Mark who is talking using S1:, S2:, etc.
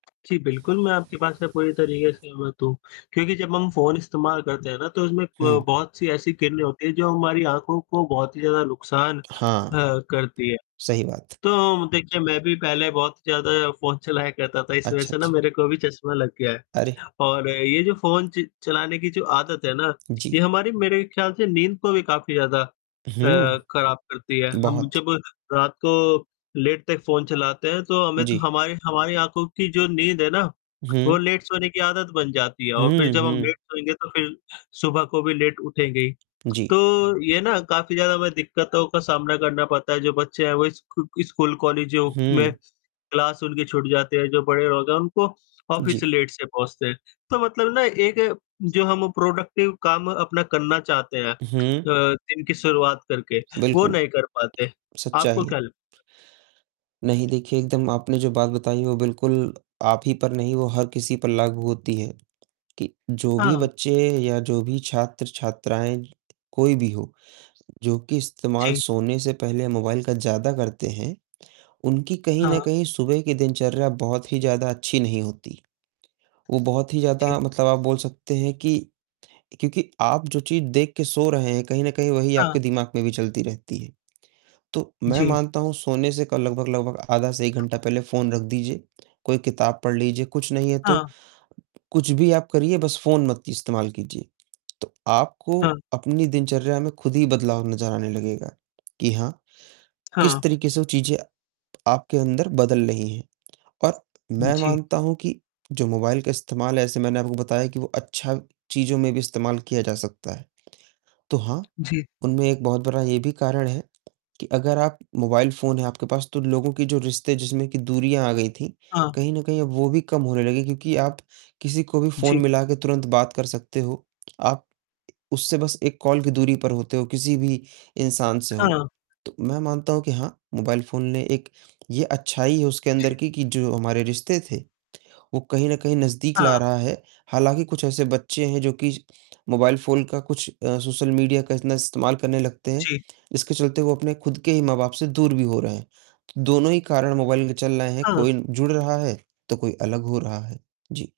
S1: जी, बिल्कुल मैं आपके बात से पूरी तरीके से सहमत हूँ। क्योंकि जब हम फ़ोन इस्तेमाल करते हैं ना तो उसमें प
S2: हुँ।
S1: बहुत सी ऐसी किरणें होती हैं जो हमारी आँखों को बहुत ही ज़्यादा नुकसान अ,
S2: हाँ।
S1: करती हैं।
S2: सही बात।
S1: तो देखिए मैं भी पहले बहुत ज़्यादा फ़ोन चलाया करता था। इस वजह
S2: अच्छा,
S1: से ना
S2: अच्छा।
S1: मेरे को भी चश्मा लग गया है
S2: अरे!
S1: और ये जो फ़ोन च चलाने की जो आदत है ना, ये
S2: जी।
S1: हमारी मेरे ख्याल से नींद को भी काफ़ी ज़्यादा अ,
S2: हुँ,
S1: खराब करती है। हम
S2: बहुत।
S1: जब रात को लेट तक फ़ोन चलाते हैं तो हमें तो
S2: जी।
S1: हमारी हमारी आँखों की जो नींद है ना वो
S2: हुँ।
S1: लेट सोने की आदत बन जाती है। और फ़िर
S2: हुँ,
S1: जब हम
S2: हुँ।
S1: लेट सोएँगे तो फ़िर सुबह को भी लेट उठेंगे।
S2: जी।
S1: तो ये ना काफ़ी ज़्यादा हमें दिक्कतों का सामना करना पड़ता है। जो बच्चे हैं वो स्कू स्कूल, कॉलेज में
S2: हुँ।
S1: क्लास उनकी छूट जाते हैं। जो बड़े लोग हैं उनको ऑफिस
S2: जी।
S1: लेट से पहुँचते हैं। तो मतलब ना एक जो हम प्रोडक्टिव काम अपना करना चाहते हैं अ,
S2: हुँ।
S1: दिन की शुरुआत करके वो
S2: बिल्कुल।
S1: नहीं कर पाते। आपको
S2: सच्चाई
S1: क्या
S2: है। नहीं देखिए, एकदम आपने जो बात बताई वो बिल्कुल आप ही पर नहीं, वो हर किसी पर लागू होती है कि जो भी
S1: हाँ।
S2: बच्चे या जो भी छात्र-छात्राएँ कोई भी हो। जो कि इस्तेमाल
S1: जी।
S2: सोने से पहले मोबाइल का ज़्यादा करते हैं, उनकी कहीं न
S1: हाँ।
S2: कहीं सुबह की दिनचर्या बहुत ही ज़्यादा अच्छी नहीं होती। वो बहुत ही
S1: जी।
S2: ज़्यादा मतलब आप बोल सकते हैं कि क्योंकि आप जो चीज़ देख के सो रहे हैं, कहीं न कहीं वही
S1: हाँ।
S2: आपके दिमाग में भी चलती रहती है। तो मैं
S1: जी।
S2: मानता हूँ सोने से क लगभग-लगभग आधा से 1 घंटा पहले फ़ोन रख दीजिए। कोई किताब पढ़ लीजिए। कुछ नहीं है तो
S1: हाँ।
S2: कुछ भी आप करिए, बस फ़ोन मत इस्तेमाल कीजिए। तो आपको
S1: हाँ।
S2: अपनी दिनचर्या में खुद ही बदलाव नज़र आने लगेगा कि हाँ, किस
S1: हाँ।
S2: तरीके से वो चीज़ें आपके अंदर बदल रही हैं। और मैं
S1: जी।
S2: मानता हूँ कि जो मोबाइल का इस्तेमाल है, जैसे मैंने आपको बताया कि वो अच्छा चीज़ों में भी इस्तेमाल किया जा सकता है। तो हाँ,
S1: जी।
S2: उनमें एक बहुत बड़ा ये भी कारण है कि अगर आप मोबाइल फ़ोन है आपके पास तो लोगों के जो रिश्ते जिसमें कि दूरियाँ आ गई थी,
S1: हाँ।
S2: कहीं न कहीं अब वो भी कम होने लगी क्योंकि आप किसी को भी फ़ोन
S1: जी।
S2: मिलाकर तुरंत बात कर सकते हो। आप उससे बस एक कॉल की दूरी पर होते हो, किसी भी इंसान से हो।
S1: हाँ।
S2: तो मैं मानता हूँ कि हाँ, मोबाइल फ़ोन ने एक ये अच्छाई है उसके अंदर
S1: जी।
S2: की कि जो हमारे रिश्ते थे, वो कहीं न कहीं नज़दीक ला
S1: हाँ।
S2: रहा है। हालाँकि कुछ ऐसे बच्चे हैं जो कि मोबाइल फ़ोन का कुछ अ, सोशल मीडिया का इतना इस्तेमाल करने लगते हैं।
S1: जी।
S2: इसके चलते वो अपने खुद के ही माँ-बाप से दूर भी हो रहे हैं। दोनों ही कारण मोबाइल के चल रहे हैं
S1: हाँ।
S2: कोई जुड़ रहा है, तो कोई अलग हो रहा है। जी।